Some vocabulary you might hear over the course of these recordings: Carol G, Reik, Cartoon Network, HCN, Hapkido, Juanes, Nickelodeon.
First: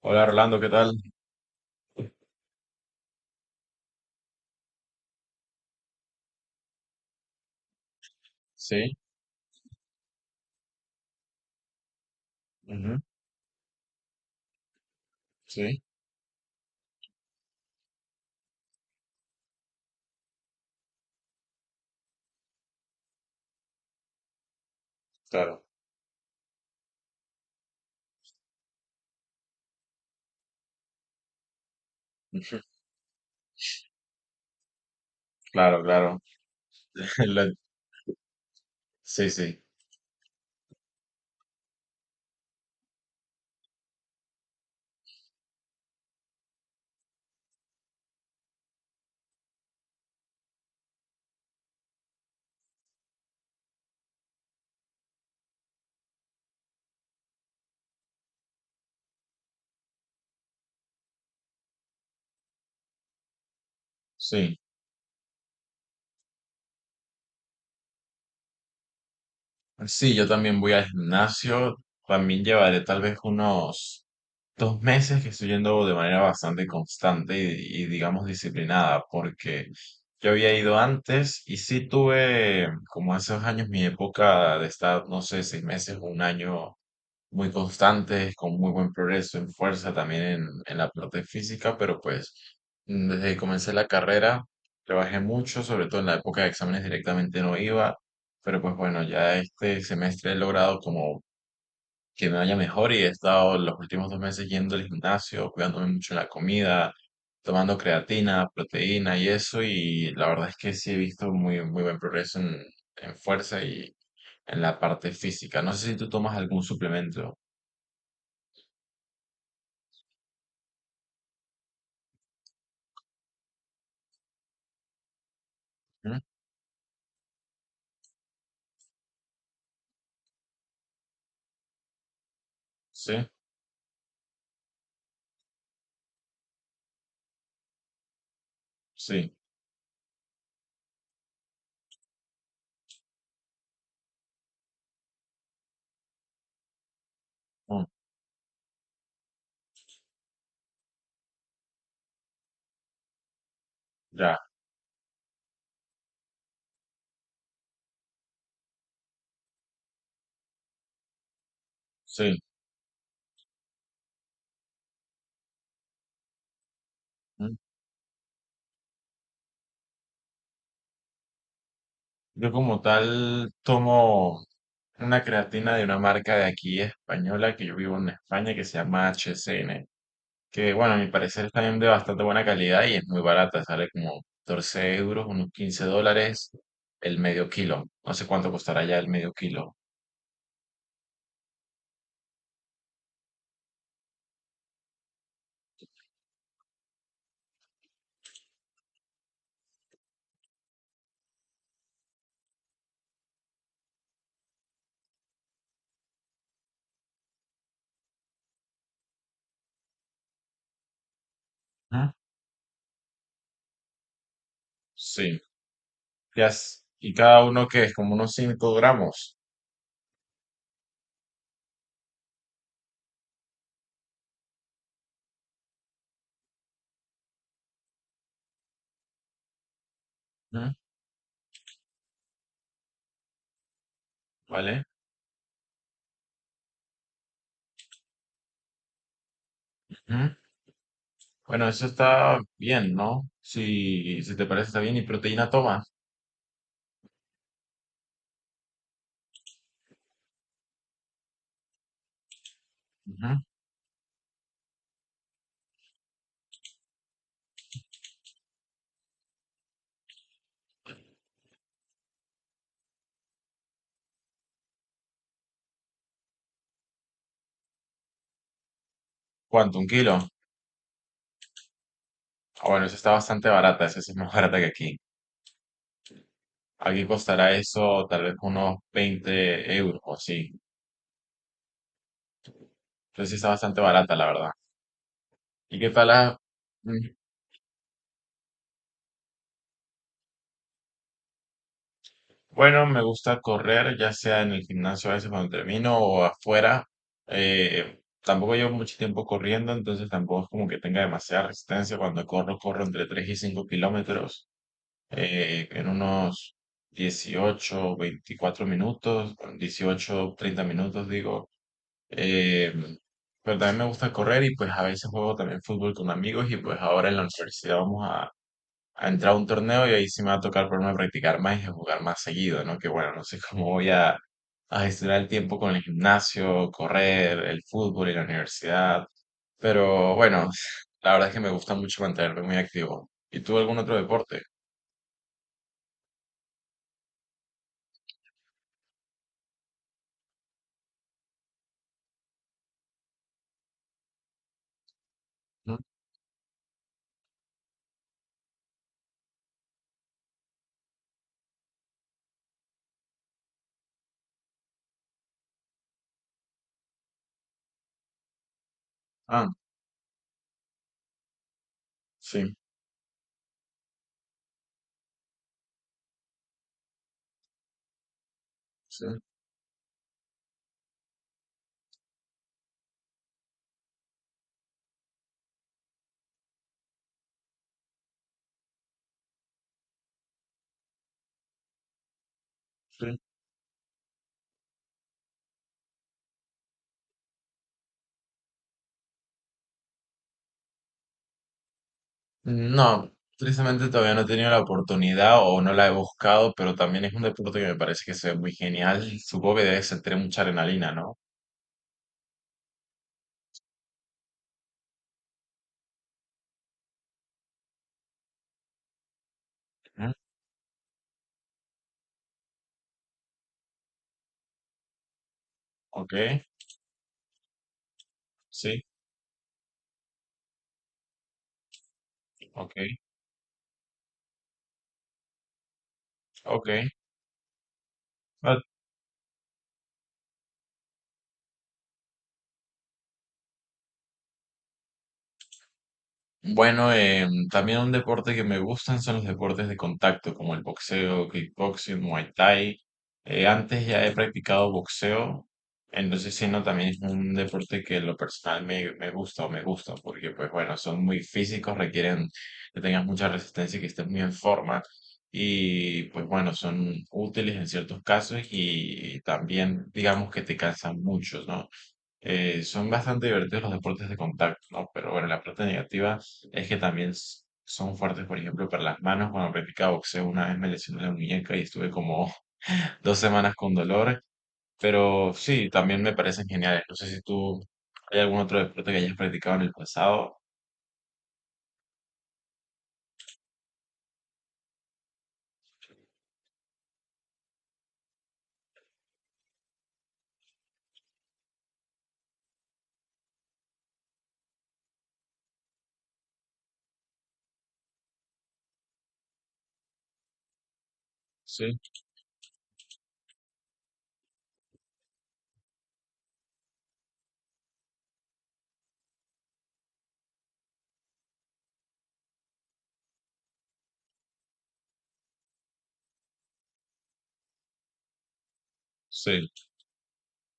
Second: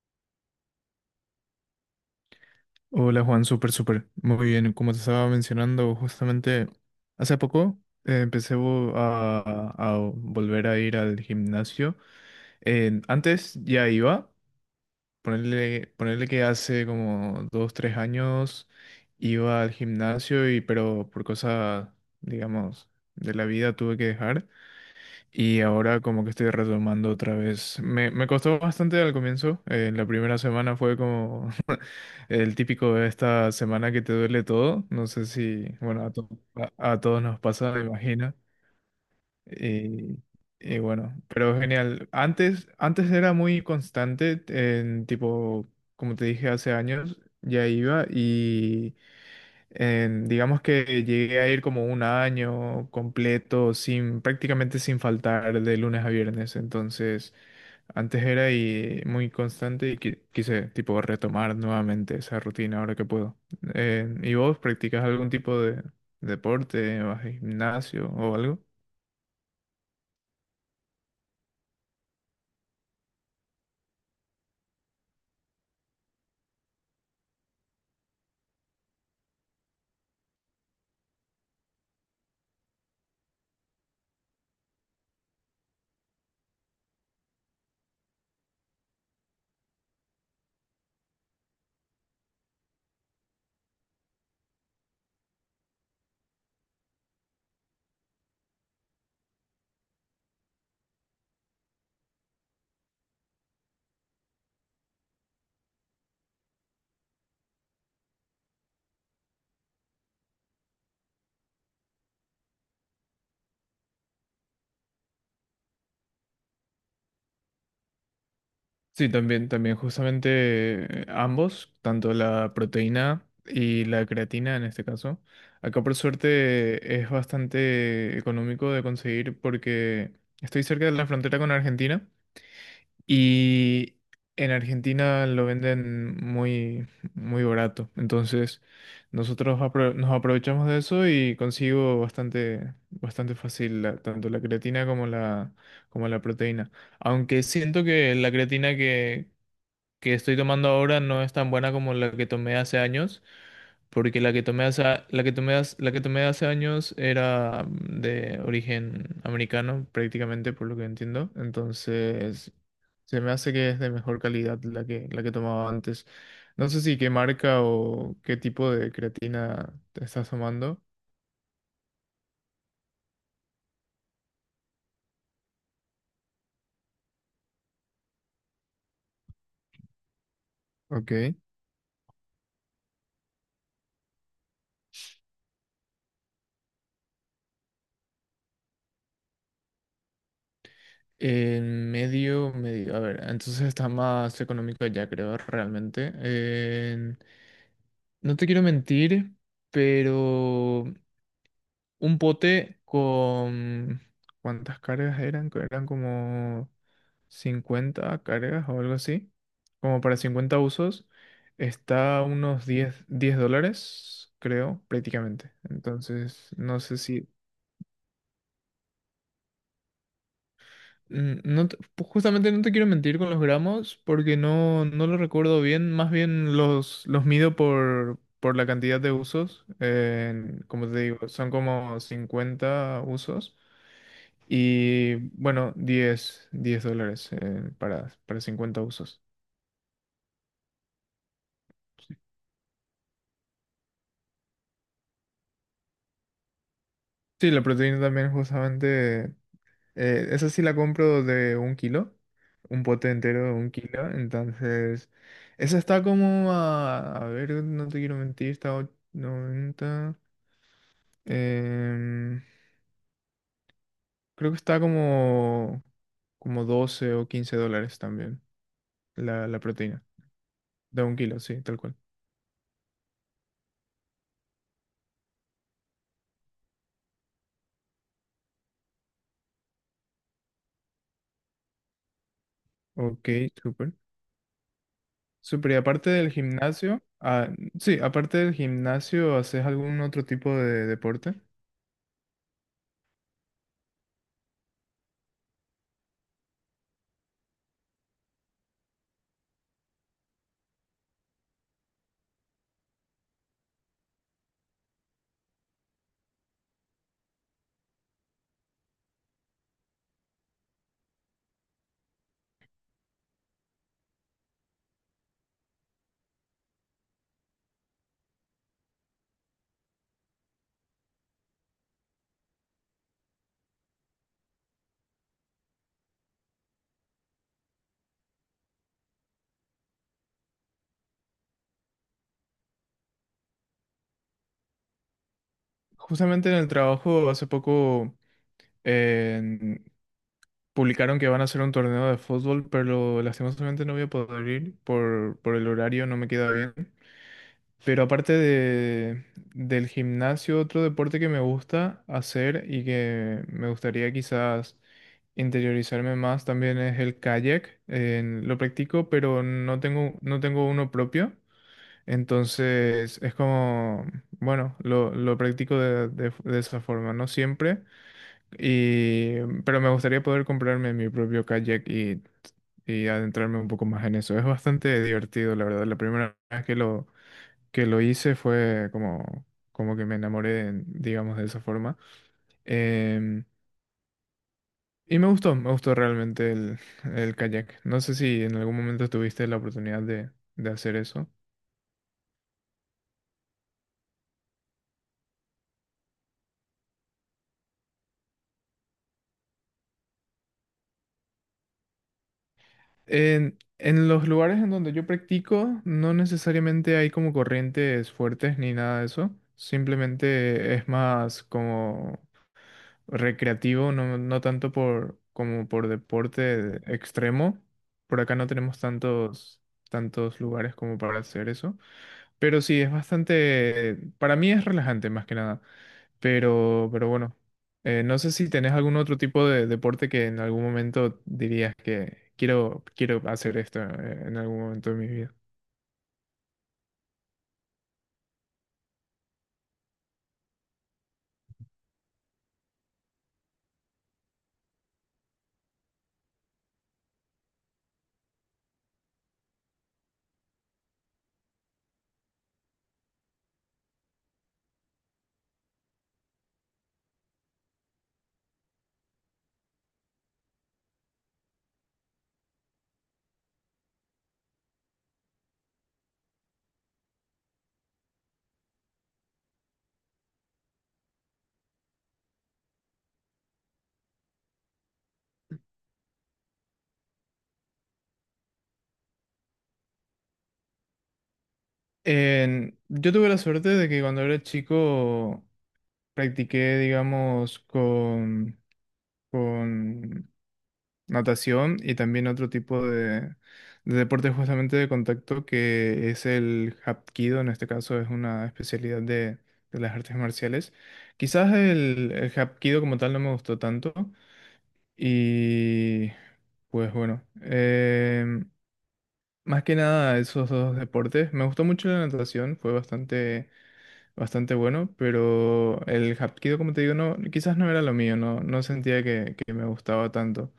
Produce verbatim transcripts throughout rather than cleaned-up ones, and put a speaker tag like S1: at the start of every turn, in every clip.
S1: Hola, Rolando, ¿qué tal?
S2: Hola Juan, súper, súper. Muy bien, como te estaba mencionando, justamente hace poco eh, empecé vo-
S1: Sí,
S2: a, a volver a ir al gimnasio.
S1: ujú,
S2: Eh, antes ya iba,
S1: sí,
S2: ponerle, ponerle que hace como dos, tres años iba al gimnasio, y, pero por cosas, digamos, de la vida tuve que dejar. Y
S1: claro,
S2: ahora como que estoy retomando otra vez. Me, me costó bastante al comienzo. Eh, la primera semana fue como el
S1: ujú,
S2: típico de esta semana que te duele todo, no sé si,
S1: claro,
S2: bueno, a,
S1: claro.
S2: to- a- a todos nos
S1: Lo-
S2: pasa, me imagino.
S1: Sí, sí,
S2: Y, y bueno, pero genial. Antes, antes era muy constante, en tipo, como te dije hace años, ya iba y eh, digamos que llegué a ir como un año completo, sin, prácticamente sin faltar de lunes a viernes. Entonces, antes era y muy constante y qui- quise tipo retomar nuevamente esa rutina ahora que puedo. Eh, ¿y
S1: sí.
S2: vos practicas algún tipo de deporte, vas al gimnasio o algo?
S1: Sí, yo también voy al gimnasio. También llevaré tal vez unos dos meses que estoy yendo de manera bastante constante y, y, digamos disciplinada, porque yo había ido antes y sí tuve como hace dos años mi época de estar, no sé, seis meses o un año muy constantes, con muy buen progreso en fuerza, también en, en la parte física, pero pues mm, desde que comencé la carrera trabajé mucho, sobre todo en la época de exámenes directamente no iba, pero pues bueno, ya este semestre he logrado como que me vaya mejor y he estado los últimos dos meses yendo al gimnasio, cuidándome mucho en la comida, tomando creatina, proteína y eso, y la verdad es que sí he visto muy, muy buen progreso en, en fuerza y en la parte física. No sé si tú tomas algún suplemento.
S2: Sí, también, también, justamente eh, ambos, tanto la proteína y la creatina en este caso. Acá por suerte es bastante económico de conseguir porque estoy cerca de la frontera con Argentina
S1: Sí,
S2: y en Argentina lo venden muy, muy barato. Entonces
S1: sí,
S2: nosotros apro- nos aprovechamos de eso y consigo bastante, bastante fácil la- tanto la creatina como la, como la proteína. Aunque siento
S1: mm,
S2: que la creatina que, que estoy tomando ahora no es tan buena como la que tomé hace años, porque la
S1: ya,
S2: que tomé hace, la que tomé hace- la que tomé hace años era mm, de origen americano, prácticamente, por lo que entiendo.
S1: sí.
S2: Entonces, se me hace que es de mejor calidad la que, la que tomaba antes. No sé si qué
S1: mm.
S2: marca o qué tipo de creatina te estás tomando.
S1: Yo como tal tomo una creatina de una marca de aquí española que yo vivo en España que se llama H C N, que bueno, a mi
S2: Ok.
S1: parecer es también de bastante buena calidad y es muy barata, sale como catorce euros, unos quince dólares el medio kilo. No sé cuánto costará ya el medio kilo.
S2: En medio, medio, a ver, entonces está más económico ya creo realmente. No te quiero mentir, pero un pote con... ¿Cuántas cargas eran? Que Eran como cincuenta cargas o algo así. Como para cincuenta usos.
S1: ¿Mm?
S2: Está a unos diez, diez dólares, creo,
S1: Sí,
S2: prácticamente.
S1: ya,
S2: Entonces, no
S1: es-
S2: sé
S1: y
S2: si...
S1: cada uno que es como unos cinco gramos.
S2: Mm, No te- pu- justamente no te quiero mentir con los gramos porque no, no lo recuerdo bien. Más bien los, los mido por, por la cantidad de usos. Eh,
S1: ¿Mm?
S2: como te digo, son como cincuenta usos.
S1: ¿Vale?
S2: Y bueno, diez diez dólares eh, para, para cincuenta usos.
S1: Bueno, eso está bien, ¿no? Si, si te parece, está bien. ¿Y proteína tomas?
S2: Sí, la proteína también justamente Eh, esa sí la compro de un kilo, un pote
S1: Ujú.
S2: entero de un kilo. Entonces, esa está como a, a ver, no te quiero mentir, está a noventa. em, Creo que está como, como doce o quince dólares también la, la
S1: ¿Cuánto? ¿Un
S2: proteína
S1: kilo?
S2: de un kilo, sí, tal cual.
S1: Ah, bueno, esa está bastante barata. Esa sí es más barata que aquí. Aquí costará eso tal vez unos veinte euros o así.
S2: Ok,
S1: Entonces sí está bastante
S2: súper.
S1: barata, la verdad.
S2: Súper, y
S1: ¿Y qué tal
S2: aparte del
S1: la...?
S2: gimnasio,
S1: Mm,
S2: ah, sí, aparte del gimnasio, ¿haces algún otro tipo de deporte?
S1: Bueno, me gusta correr, ya sea en el gimnasio a veces cuando termino o afuera. Eh, tampoco llevo mucho tiempo corriendo, entonces tampoco es como que tenga demasiada resistencia. Cuando corro, corro entre tres y cinco kilómetros. Eh, en unos dieciocho, veinticuatro minutos, dieciocho treinta minutos, digo. Eh, pero también me gusta correr y pues a veces juego también fútbol con amigos y pues ahora en la universidad vamos a, a entrar a un torneo y ahí sí me va a tocar ponerme a practicar más y a jugar más seguido, ¿no? Que bueno, no sé cómo voy a, a gestionar el tiempo con el gimnasio, correr, el fútbol y la universidad. Pero bueno, la verdad es que me gusta mucho mantenerme muy activo. ¿Y tú algún otro deporte?
S2: Justamente en el trabajo hace poco publicaron que van a hacer un torneo de fútbol, pero lastimosamente no voy a poder ir por, por el
S1: ¿Mm?
S2: horario, no me queda bien. Pero aparte de, del gimnasio, otro deporte que me gusta hacer y que me gustaría quizás interiorizarme más también es el kayak. Eh, lo practico, pero
S1: Ah.
S2: no tengo, no tengo uno propio.
S1: Sí,
S2: Entonces es como, bueno, lo, lo practico de, de de esa forma, no siempre.
S1: sí,
S2: Y, pero me gustaría poder comprarme mi propio kayak y, y adentrarme un poco más en eso. Es bastante divertido, la verdad. La primera vez que lo, que lo hice fue como, como que me enamoré, digamos, de esa forma.
S1: sí.
S2: Em, y me gustó, me gustó realmente el, el kayak. No sé si en algún momento tuviste la oportunidad de, de hacer eso.
S1: No, tristemente todavía no he tenido la oportunidad o no la he buscado, pero también es un deporte que me parece que se ve muy genial. Supongo que debe sentir mucha adrenalina, ¿no?
S2: En, en los lugares en donde yo practico, no necesariamente hay como corrientes fuertes ni nada de eso.
S1: Ujú.
S2: Simplemente es más como recreativo, no, no tanto por, como por
S1: Ok,
S2: deporte extremo. Por acá no tenemos
S1: sí,
S2: tantos, tantos lugares como para hacer eso. Pero
S1: ok,
S2: sí, es bastante, para mí es relajante más que nada.
S1: ok.
S2: Pero, pero bueno, eh, no sé si tenés algún otro tipo de deporte que en algún momento dirías que quiero, quiero hacer esto eh, en algún momento de mi vida.
S1: Bueno, em, también un deporte que me gustan son los deportes de contacto, como el boxeo, kickboxing, muay thai. Eh, antes ya he practicado boxeo, entonces sí, no, también es un deporte que en lo personal me, me gusta o me gusta, porque pues bueno, son muy físicos, requieren que tengas mucha resistencia y que estés muy en forma. Y pues bueno, son útiles en ciertos casos y también digamos que te cansan mucho, ¿no? Eh, son bastante divertidos los deportes de contacto, ¿no? Pero bueno, la parte negativa es que también s- son fuertes, por ejemplo, para las manos. Cuando practicaba boxeo una vez me lesioné la muñeca y estuve como dos semanas con dolor, pero sí, también me parecen geniales. No sé si tú hay algún otro deporte que hayas practicado en el pasado.
S2: En- yo tuve la suerte de que cuando era chico practiqué, digamos, con, con natación y también otro tipo de, de deporte justamente de contacto que es el Hapkido, en este caso es una especialidad de, de las artes marciales. Quizás
S1: Sí,
S2: el, el Hapkido como tal no me gustó tanto y pues bueno, em, más que nada esos dos deportes. Me gustó mucho la natación, fue bastante bastante bueno, pero el Hapkido, como te digo, no, quizás no era lo mío, no, no sentía que,
S1: sí,
S2: que me gustaba tanto.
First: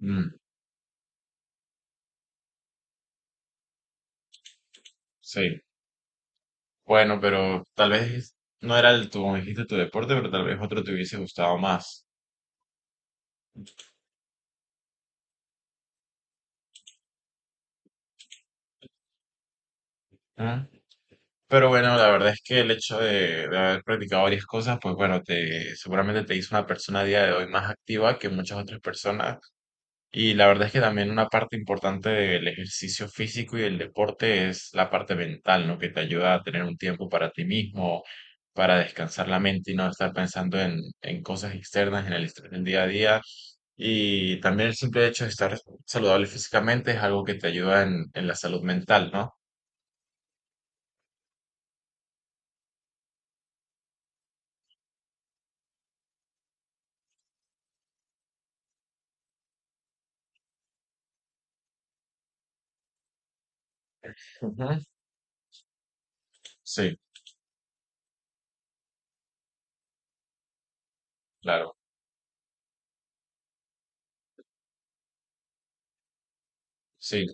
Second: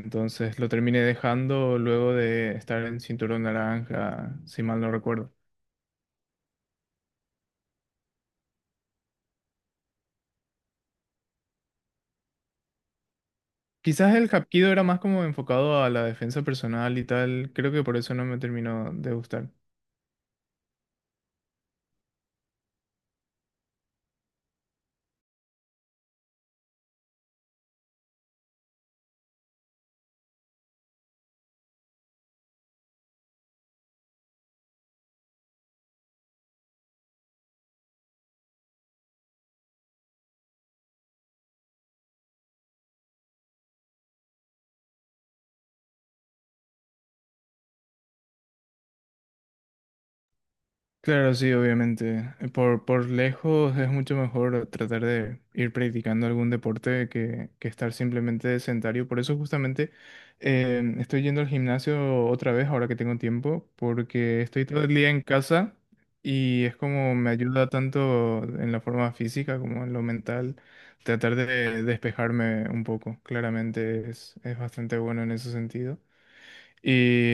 S1: mm,
S2: lo terminé dejando luego de estar en cinturón naranja, si mal no recuerdo.
S1: sí. Bueno, pero tal vez no era el tu, como dijiste, tu deporte, pero tal vez otro te hubiese gustado más.
S2: Quizás el Hapkido era más como enfocado a la defensa personal y tal, creo que por eso no me terminó de gustar.
S1: Pero bueno, la verdad es que el hecho de, de haber practicado varias cosas, pues bueno, te, seguramente te hizo una persona a día de hoy más activa que muchas otras personas. Y la verdad es que también una parte importante del ejercicio físico y del deporte es la parte mental, ¿no? Que te ayuda a tener un tiempo para ti mismo, para descansar la mente y no estar pensando en, en cosas externas, en el estrés del día a día. Y también el simple hecho de estar saludable físicamente es algo que te ayuda en, en la salud mental, ¿no?
S2: Claro, sí, obviamente. Eh, Por, por lejos es mucho mejor tratar de ir practicando algún deporte que, que estar simplemente sedentario. Por eso justamente eh, estoy yendo al gimnasio otra vez ahora que tengo tiempo, porque estoy
S1: Ujú.
S2: todo el día en casa y es
S1: Sí,
S2: como me ayuda tanto en la forma física como en lo mental tratar
S1: claro.
S2: de despejarme un poco. Claramente es, es bastante bueno en ese sentido.
S1: Sí.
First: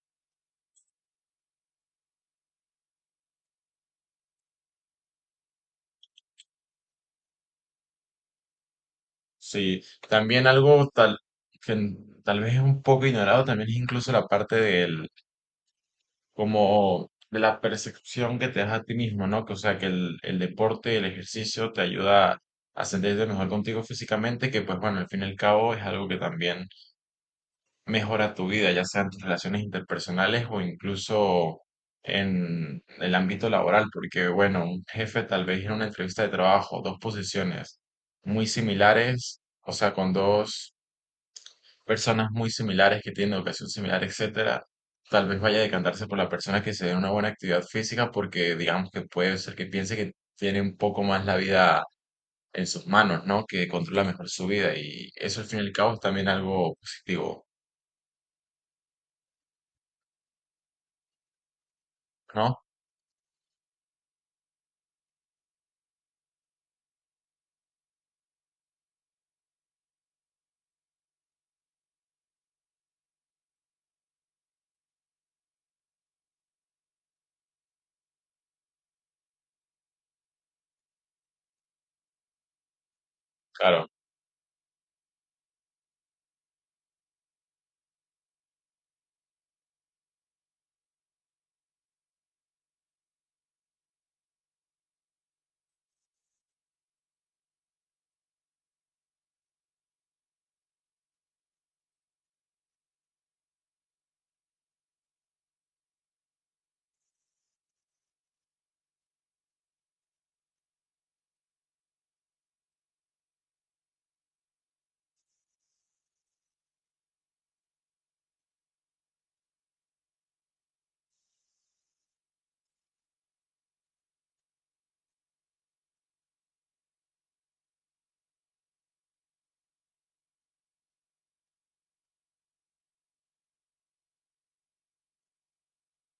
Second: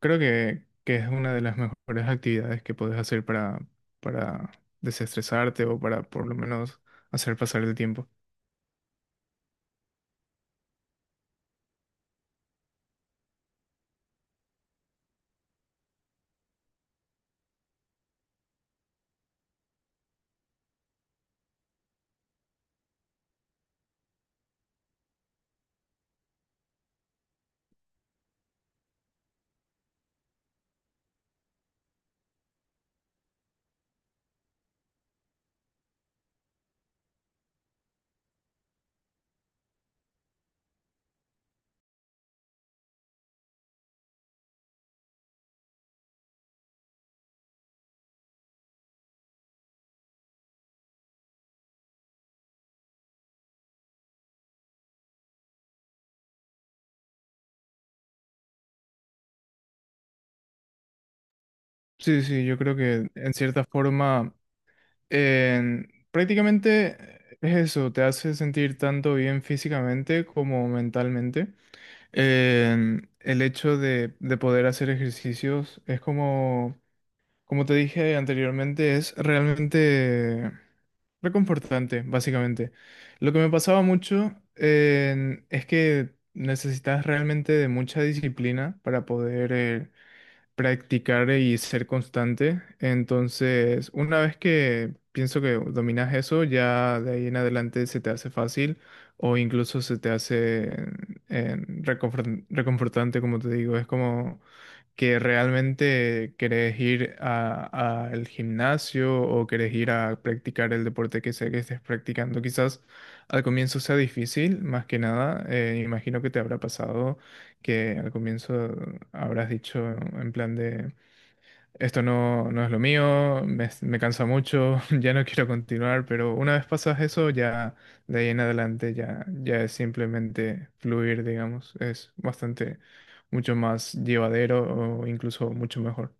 S2: Creo que, que es una de las mejores actividades que puedes hacer para, para desestresarte o para por lo menos hacer pasar el tiempo.
S1: Sí, también algo tal que n- tal vez es un poco ignorado también es incluso la parte del como de la percepción que te das a ti mismo, ¿no? Que o sea que el, el deporte, el ejercicio te ayuda a sentirte mejor contigo físicamente, que pues bueno, al fin y al cabo es algo que también mejora tu vida, ya sea en tus relaciones interpersonales o incluso en el ámbito laboral, porque bueno, un jefe tal vez en una entrevista de trabajo, dos posiciones muy similares, o sea, con dos personas muy similares que tienen educación similar, etcétera, tal vez vaya a decantarse por la persona que se dé una buena actividad física porque digamos que puede ser que piense que tiene un poco más la vida en sus manos, ¿no? Que controla mejor su vida y eso al fin y al cabo es también algo positivo,
S2: Sí, sí, yo
S1: ¿no?
S2: creo que en cierta forma en- prácticamente es eso, te hace sentir tanto bien físicamente como mentalmente. En el hecho de, de poder hacer ejercicios es como, como te dije anteriormente, es realmente reconfortante, básicamente. Lo que me pasaba
S1: Claro,
S2: mucho eh, es que necesitas realmente de mucha disciplina para poder eh, practicar y ser constante. Entonces, una vez que pienso que dominas eso, ya de ahí en adelante se te hace fácil o incluso se te hace eh, reconfor- reconfortante, como te digo. Es como que realmente querés ir a- al gimnasio o querés ir a practicar el deporte que sea que estés practicando. Quizás al comienzo sea difícil, más que nada. Eh, imagino que te habrá pasado que al comienzo habrás dicho en plan de, esto no, no es lo mío, me, me cansa mucho, ya no quiero continuar, pero una vez pasas eso, ya de ahí en adelante ya, ya es simplemente fluir, digamos, es bastante mucho más llevadero o incluso mucho mejor.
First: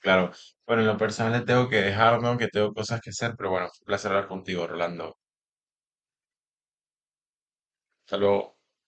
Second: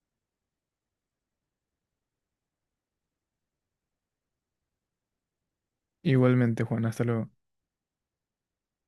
S1: claro. Bueno, en lo personal le tengo que dejarme, aunque tengo cosas que hacer, pero bueno, fue un placer hablar contigo, Rolando.
S2: Igualmente, Juan, hasta luego.
S1: Hasta luego.